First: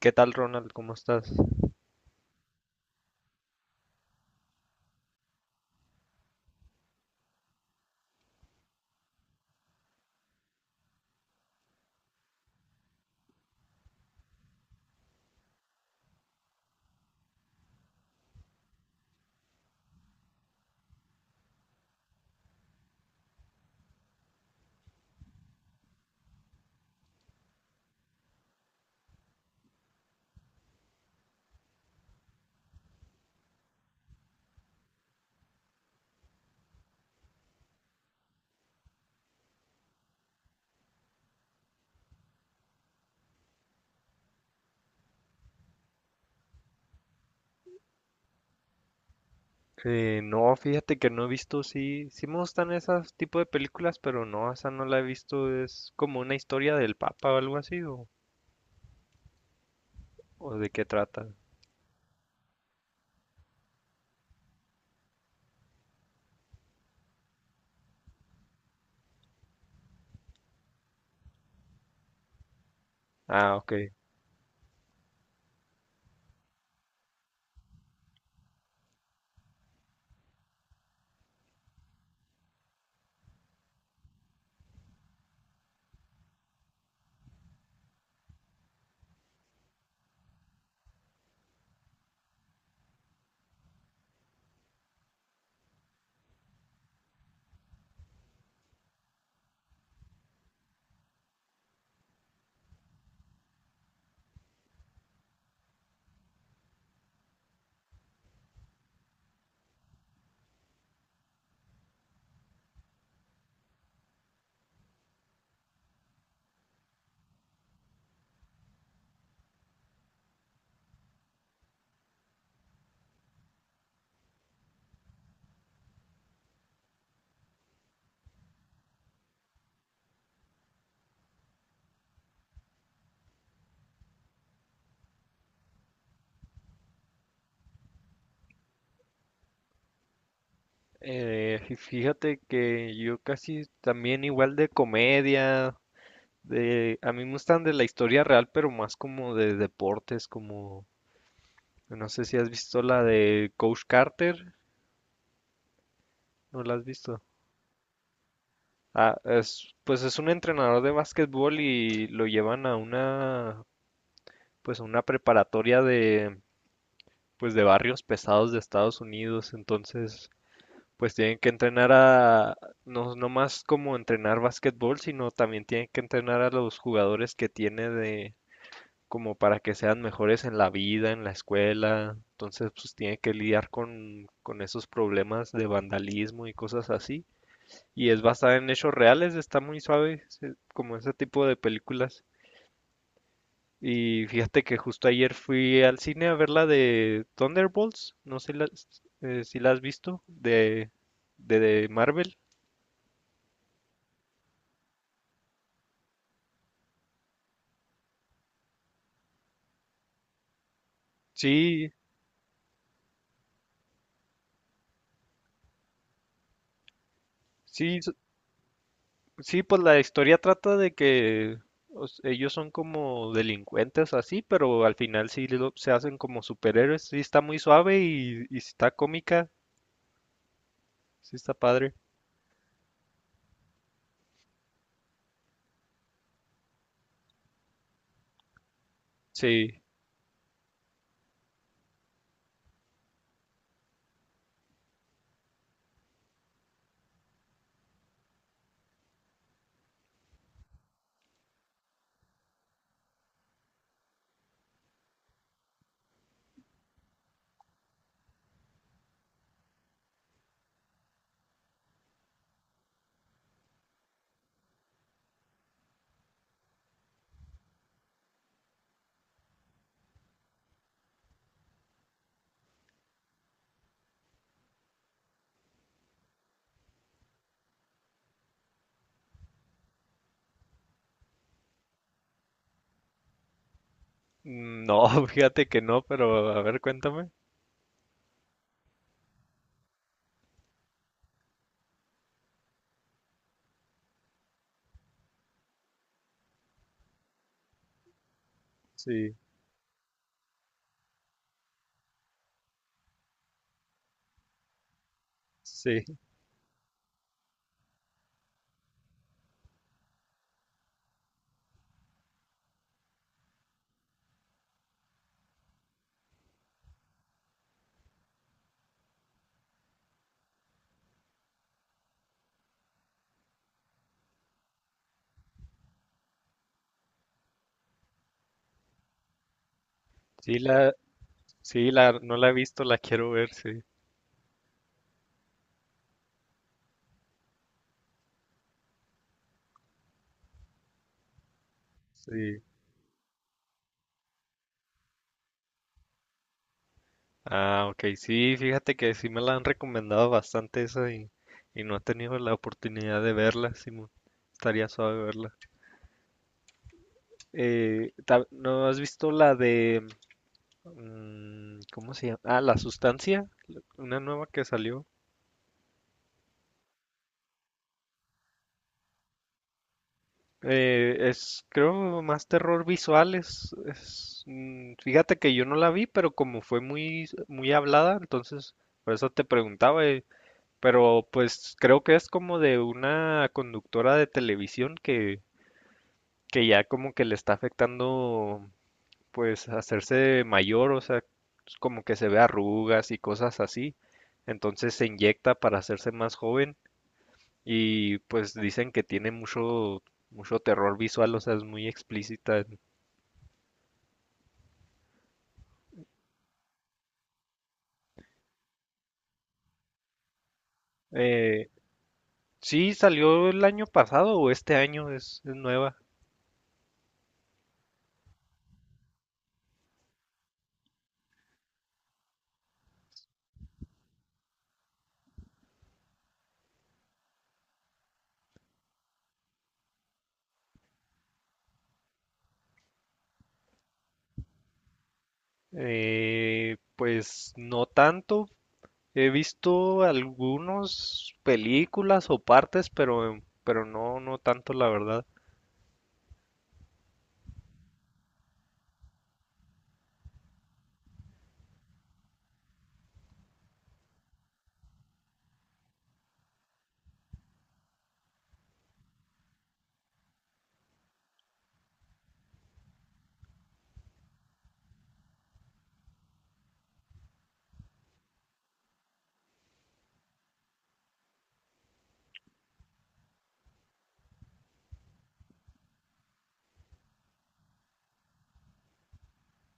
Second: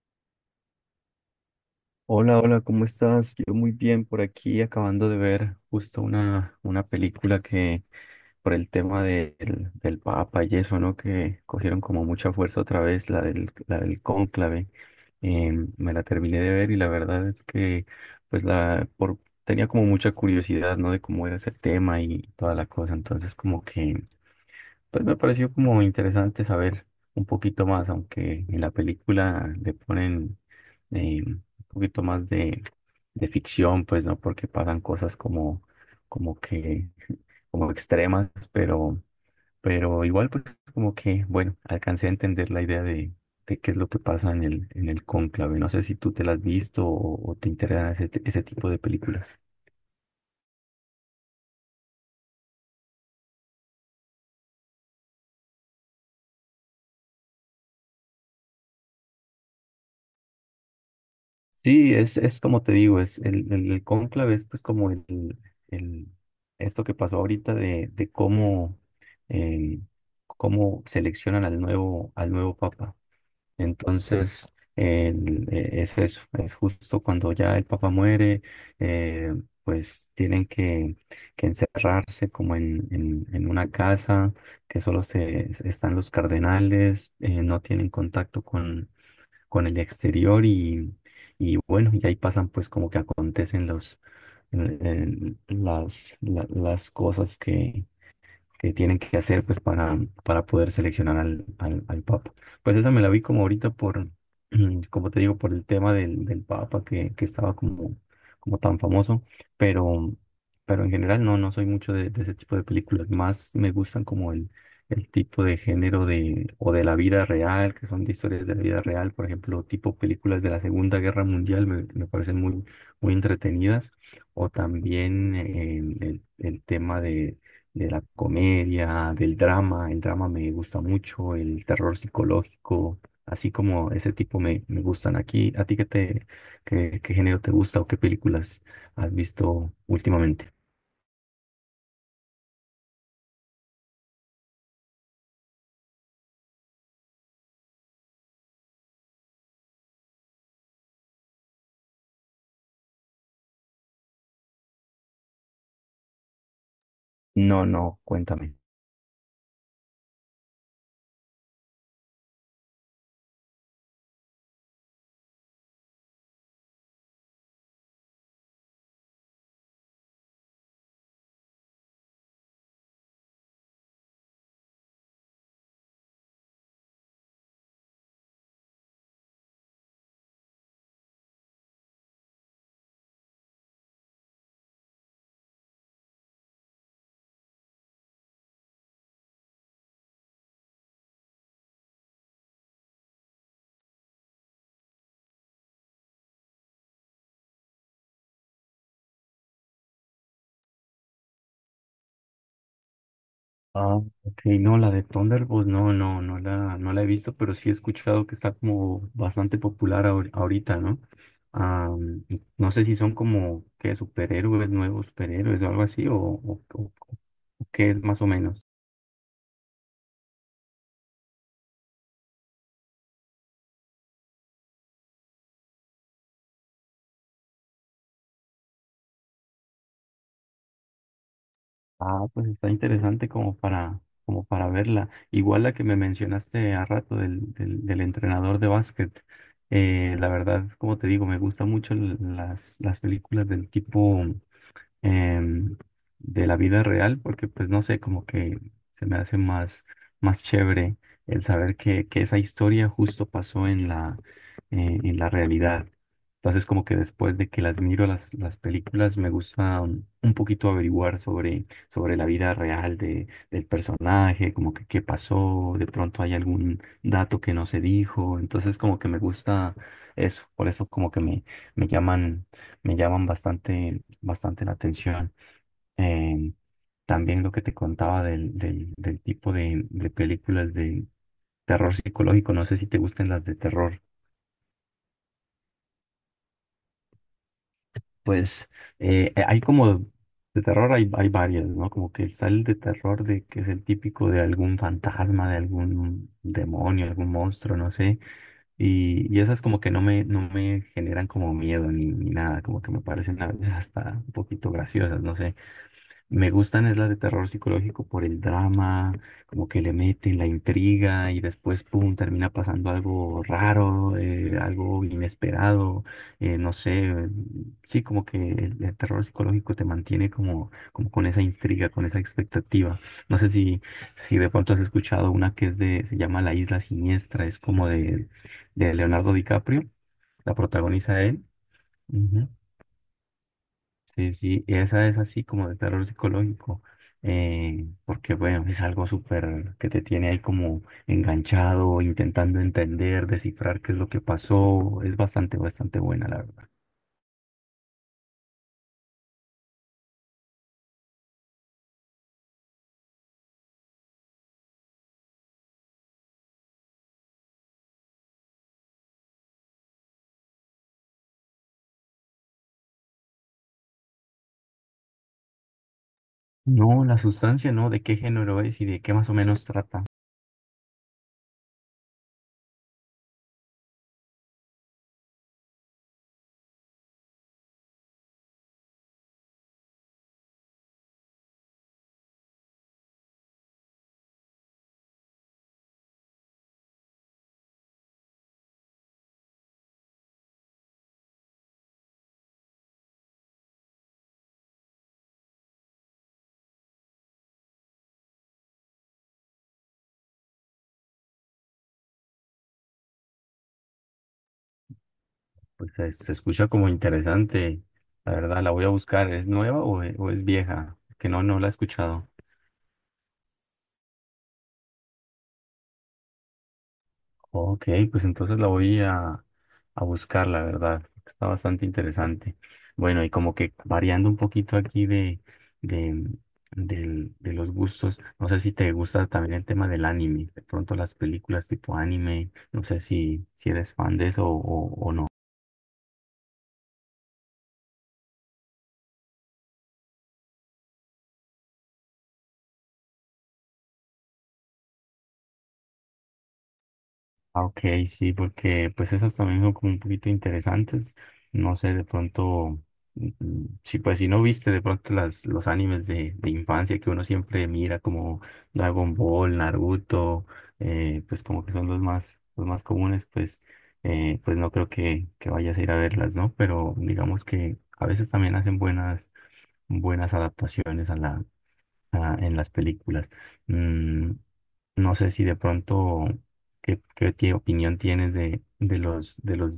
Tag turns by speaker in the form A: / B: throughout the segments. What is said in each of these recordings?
A: ¿Qué tal, Ronald? ¿Cómo estás?
B: Hola, hola, ¿cómo estás? Yo muy bien por aquí, acabando de ver justo una película que por el tema del Papa y eso, ¿no? Que cogieron como mucha fuerza otra vez, la del cónclave. Eh, Me la terminé de ver y la verdad es que pues la por, tenía como mucha curiosidad, ¿no? De cómo era ese tema y toda la cosa. Entonces como que pues me pareció como interesante saber un poquito más, aunque en la película le ponen un poquito más de ficción, pues no, porque pasan cosas como, como que, como extremas, pero igual pues como que, bueno, alcancé a entender la idea de qué es lo que pasa en el cónclave. No sé si tú te la has visto o te interesan ese, ese tipo de películas.
A: No, fíjate que no he visto, sí, sí me gustan esas tipo de películas, pero no, esa no la he visto. Es como una historia del Papa o algo así, o de qué trata.
B: Sí, es como te digo, es el cónclave es pues como el, el- esto que pasó ahorita de cómo, eh, cómo seleccionan al nuevo papa.
A: Ah, ok.
B: Entonces, es eso, es justo cuando ya el papa muere, eh, pues tienen que encerrarse como en, en una casa que solo se, están los cardenales, no tienen contacto con el exterior y bueno, y ahí pasan pues como que acontecen los, las cosas que tienen que hacer pues para poder seleccionar al, al, al Papa. Pues esa me la vi como ahorita por, como te digo, por el tema del, del Papa que estaba como, como tan famoso, pero, pero en general no, no soy mucho de ese tipo de películas, más me gustan como el tipo de género de, o de la vida real, que son de historias de la vida real, por ejemplo, tipo películas de la Segunda Guerra Mundial me, me parecen muy, muy entretenidas, o también el tema de la comedia, del drama. El drama me gusta mucho, el terror psicológico, así como ese tipo me, me gustan aquí. ¿A ti qué te, qué, qué género te gusta o qué películas has visto últimamente?
A: Fíjate que yo casi también igual de comedia, de, a mí me gustan de la historia real, pero más como de deportes, como, no sé si has visto la de Coach Carter, ¿no la has visto?
B: No, no, cuéntame.
A: Ah, es, pues es un entrenador de básquetbol y lo llevan a una, pues a una preparatoria de, pues de barrios pesados de Estados Unidos. Entonces, pues tienen que entrenar a, no, no más como entrenar básquetbol, sino también tienen que entrenar a los jugadores que tiene de, como para que sean mejores en la vida, en la escuela. Entonces, pues tiene que lidiar con esos problemas de vandalismo y cosas así y es basada en hechos reales, está muy suave, se- como ese tipo de películas. Y fíjate que justo ayer fui al cine a ver la de Thunderbolts, no sé si si la has visto, de Marvel.
B: Ah, ok, no, la de Thunderbolts, no, no, no la, no la he visto, pero sí he escuchado que está como bastante popular ahorita, ¿no? Ah,
A: Sí,
B: y no sé si son como que superhéroes, nuevos superhéroes o algo así, o, o qué
A: sí,
B: es más o menos.
A: sí, pues la historia trata de que o s- ellos son como delincuentes así, pero al final se hacen como superhéroes. Sí está muy suave y sí está cómica, sí está padre.
B: Ah, pues está interesante como para, como para verla. Igual la que me mencionaste a rato del, del, del entrenador de básquet.
A: Sí.
B: La verdad, como te digo, me gustan mucho las películas del tipo em, de la vida real, porque pues no sé, como que se me hace más, más chévere el saber que esa historia justo pasó en la realidad. Entonces como que después de que las miro las películas, me gusta un poquito averiguar sobre, sobre la vida real de, del personaje, como que qué pasó, de pronto hay algún dato que no se dijo, entonces como que me gusta eso, por eso como que me, me llaman, me llaman bastante bastante la atención. Eh, También lo que te contaba del, del, del tipo de películas de terror psicológico, no sé si te gusten las de terror.
A: No, fíjate que no, pero a ver, cuéntame.
B: Pues hay como de terror, hay varias, ¿no? Como que está el de terror de que es el típico de algún fantasma, de algún demonio, algún monstruo, no sé.
A: Sí,
B: Y esas como que no me, no me generan como miedo ni, ni nada, como que me parecen a veces hasta un poquito graciosas, no sé.
A: sí,
B: Me gustan es las de terror psicológico por el drama, como que le meten la intriga y después, pum, termina pasando algo raro, algo inesperado, no sé, sí, como que el terror psicológico te mantiene como, como con esa intriga, con esa expectativa. No sé si, si de pronto has escuchado una que es de, se llama La Isla Siniestra, es como de Leonardo DiCaprio, la
A: sí la,
B: protagoniza él.
A: sí la, no
B: Ujú.
A: la he visto, la quiero ver, sí,
B: Sí, sí, y esa es así como de terror psicológico, porque bueno, es algo súper que te tiene ahí como enganchado, intentando
A: sí.
B: entender, descifrar qué es lo que pasó, es bastante, bastante buena, la verdad.
A: Ah, ok, sí, fíjate que sí me la han recomendado bastante esa y no he tenido la oportunidad de verla, Simón. Estaría suave verla. ¿No has visto la de, cómo se llama? Ah, La Sustancia, una nueva que salió.
B: No, la sustancia, ¿no? ¿De qué género es y de qué más o menos trata?
A: Es, creo, más terror visual. Es, fíjate que yo no la vi, pero como fue muy, muy hablada, entonces por eso te preguntaba. Pero pues creo que es como de una conductora de televisión que ya como que le está afectando, pues, hacerse mayor, o sea, pues, como que se ve arrugas y cosas así. Entonces se inyecta para hacerse más joven y pues dicen que tiene mucho, mucho terror visual, o sea, es muy explícita.
B: Pues se escucha como interesante, la verdad, la voy a buscar, ¿es nueva o, o es vieja? Que no, no la
A: Eh,
B: he escuchado.
A: sí, salió el año pasado o este año, es nueva.
B: Ok, pues entonces la voy a buscar, la verdad. Está bastante interesante. Bueno, y como que variando un poquito aquí de, de los gustos, no sé si te gusta también el tema del anime, de pronto las películas tipo anime, no sé si, si eres fan de eso o no.
A: Pues no tanto. He visto algunas películas o partes, pero no, no tanto, la verdad.
B: Ah, ok, sí, porque pues esas también son como un poquito interesantes. No sé, de pronto, sí, pues si no viste de pronto las, los animes de infancia que uno siempre mira como Dragon Ball, Naruto, pues como que son los más comunes, pues, pues no creo que vayas a ir a verlas, ¿no? Pero digamos que a veces también hacen buenas, buenas adaptaciones ah, en las películas. Mm, no sé si de pronto, ¿qué, qué opinión tienes de los, de los,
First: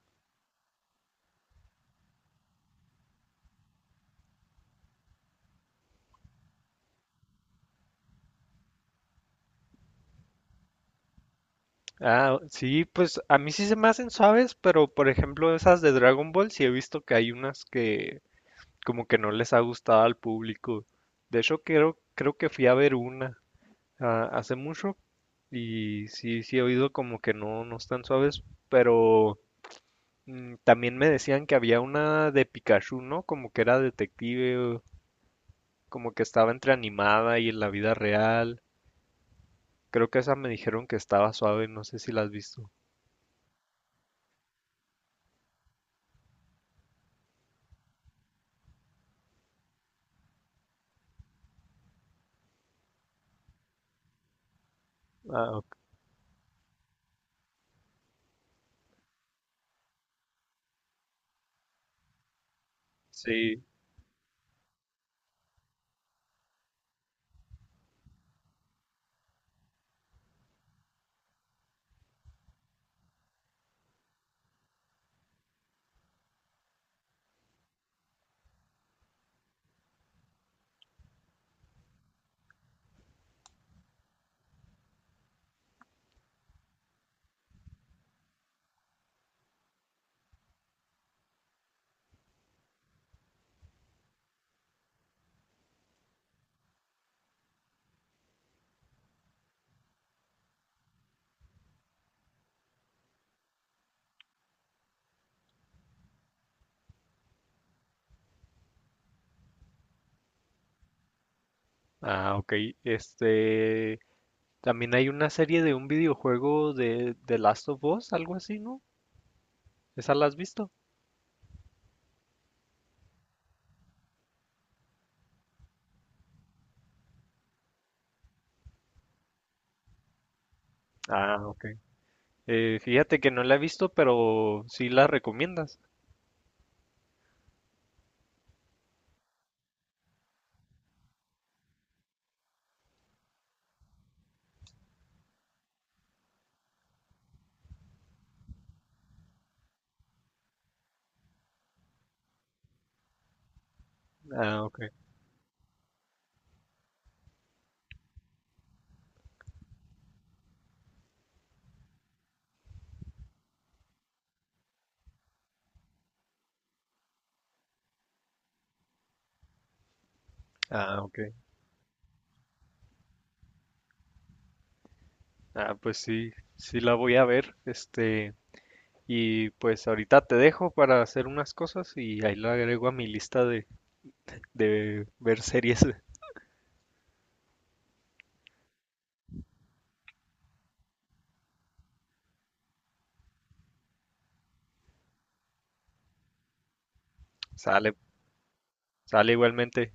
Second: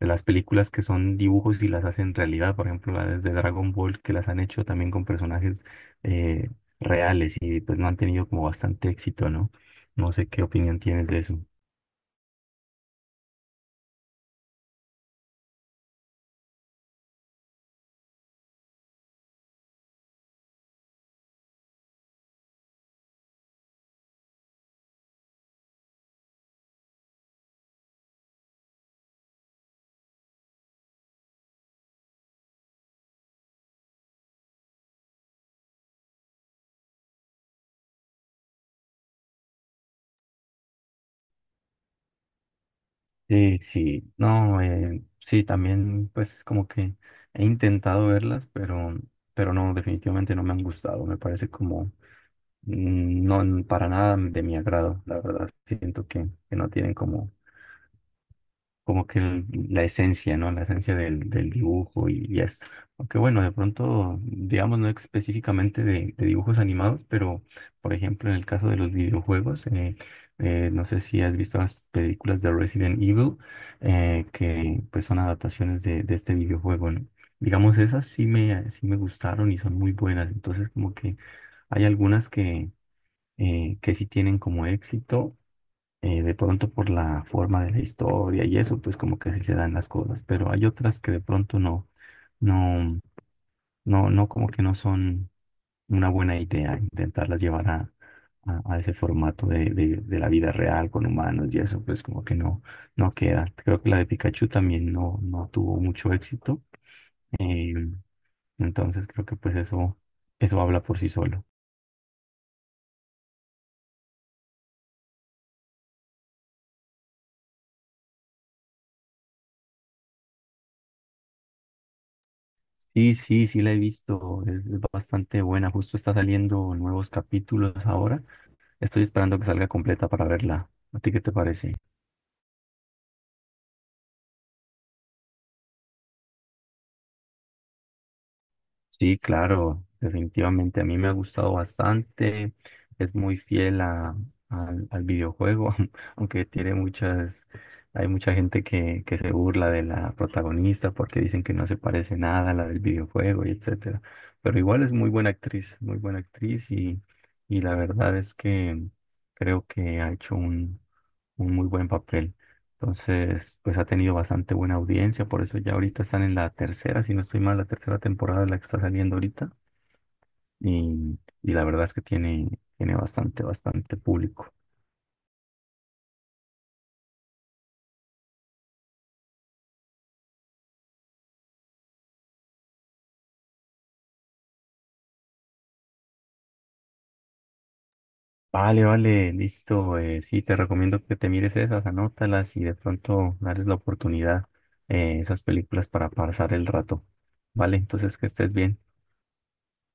B: de las películas que son dibujos y las hacen realidad? Por ejemplo, las de Dragon Ball, que las han hecho también con personajes eh, reales y pues no han tenido como bastante éxito, ¿no? No sé qué opinión tienes de eso.
A: Ah, sí, pues a mí sí se me hacen suaves, pero por ejemplo esas de Dragon Ball, sí he visto que hay como que no les ha gustado al público. De hecho, creo, creo que fui a ver una ah, hace mucho y sí, sí he oído como que no, no están suaves, pero también me decían que había una de Pikachu, ¿no? Como que era detective, o como que estaba entre animada y en la vida real. Creo que esa me dijeron que estaba suave, no sé si la has visto.
B: Sí, sí, no, sí, también pues como que he intentado verlas, pero no, definitivamente no me han gustado, me parece como no para nada de mi agrado, la verdad.
A: Ah, ok.
B: Siento que no tienen como, como que la esencia, ¿no? La esencia del, del dibujo y esto. Aunque bueno, de
A: Sí.
B: pronto, digamos, no específicamente de dibujos animados, pero por ejemplo, en el caso de los videojuegos, no sé si has visto las películas de Resident Evil, que pues son adaptaciones de este videojuego, ¿no? Digamos, esas sí me gustaron y son muy buenas. Entonces, como que... Hay algunas que sí tienen como éxito, de pronto por la forma de la historia y eso, pues como que así se dan las cosas, pero hay otras que de pronto no, no, no, no como que no son una buena idea intentarlas llevar a ese formato de la vida real con humanos y eso, pues como que no, no queda. Creo que la de Pikachu también no, no tuvo mucho éxito, eh, entonces creo que pues eso habla por sí solo.
A: Ah, ok. Este, también hay una serie de un videojuego de The Last of Us, algo así, ¿no? ¿Esa la has visto?
B: Sí, sí, sí la he visto, es bastante buena, justo está saliendo nuevos capítulos ahora, estoy esperando que salga completa para verla. ¿A ti qué te
A: Ah, ok.
B: parece?
A: Fíjate que no la he visto, pero sí la recomiendas.
B: Sí, claro, definitivamente a mí me ha gustado bastante, es muy fiel a, al, al videojuego, aunque tiene muchas, hay mucha gente que se burla de la protagonista porque dicen que no se parece nada a la del videojuego y etcétera, pero
A: Ah, ok.
B: igual es muy buena actriz y la verdad es que creo que ha hecho un muy buen papel. Entonces, pues ha tenido bastante buena audiencia, por eso ya ahorita están en la tercera, si no estoy mal, la tercera temporada de la que está saliendo ahorita.
A: Ah, ok.
B: Y la verdad es que tiene, tiene bastante, bastante público.
A: Ah, pues sí, sí la voy a ver. Este, y pues ahorita te dejo para hacer unas cosas y ahí la agrego a mi lista de ver series.
B: Vale, vale, listo. Sí, te recomiendo que te mires esas, anótalas y de pronto darles la oportunidad esas películas para pasar el rato. Vale,
A: Sale,
B: entonces que estés bien.
A: sale igualmente.